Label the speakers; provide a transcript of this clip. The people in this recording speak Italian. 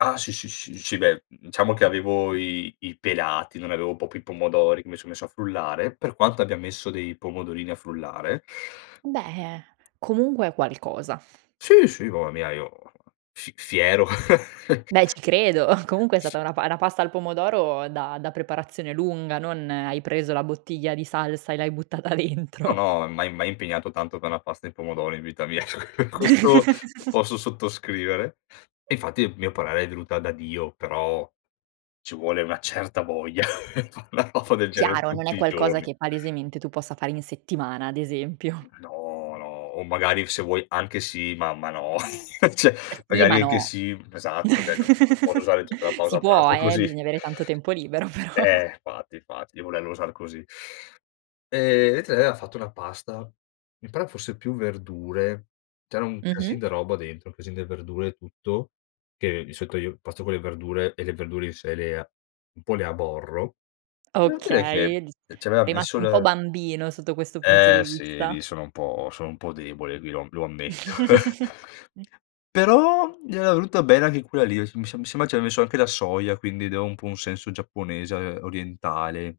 Speaker 1: Ah sì, sì, s sì beh, mhmm, diciamo che avevo i i pelati, non avevo proprio i pomodori che mi son messo a frullare. Per quanto abbia messo dei pomodorini a frullare.
Speaker 2: Beh, comunque è qualcosa.
Speaker 1: Sì, sì, mamma mia, io fi fiero.
Speaker 2: Beh, ci credo. Comunque è
Speaker 1: S
Speaker 2: stata una pa una pasta al pomodoro da da preparazione lunga, non hai preso la bottiglia di salsa e l'hai buttata
Speaker 1: No
Speaker 2: dentro.
Speaker 1: no, mai mai impegnato tanto pe' 'na pasta e pomodori in vita mia. Cioè, questo lo posso sottoscrivere. E infatti, mio parere, è venuta da Dio, però ci vuole una certa voglia pe' fa una cosa del genere
Speaker 2: Chiaro, non è
Speaker 1: tutti i
Speaker 2: qualcosa
Speaker 1: giorni.
Speaker 2: che palesemente tu possa fare in settimana, ad esempio.
Speaker 1: No, no, o magari f se vuoi anche sì, ma ma no, cioè,
Speaker 2: Eh sì,
Speaker 1: magari
Speaker 2: ma
Speaker 1: anche
Speaker 2: no.
Speaker 1: sì esatto, cioè no non posso usare tutta la
Speaker 2: Si
Speaker 1: pausa
Speaker 2: può
Speaker 1: pranzo
Speaker 2: eh,
Speaker 1: così.
Speaker 2: bisogna avere tanto tempo libero però.
Speaker 1: Eh, fatti, infatti, volerlo usar così. Ehm, [unintelligible] lei ha fatto una pasta, mi pare fosse più verdure, c'era un casin
Speaker 2: Mh-mh.
Speaker 1: de roba dentro, casin de verdure e tutto, che di solito io pasta con le verdure e le verdure in sé le un po' le aborro. Devo dire che
Speaker 2: Okay, di
Speaker 1: e ci avea
Speaker 2: rimasto
Speaker 1: messo
Speaker 2: un po'
Speaker 1: l
Speaker 2: bambino sotto questo punto
Speaker 1: Eh
Speaker 2: di
Speaker 1: sì, lì
Speaker 2: vista.
Speaker 1: sono un po' sono un po' debole, qui lo am lo ammetto però, gli era venuta bene anche quella lì, sem mi sem mi sembra ci aveva messo anche la soia, quindi dava un po' un senso giapponese, ehm, orientale.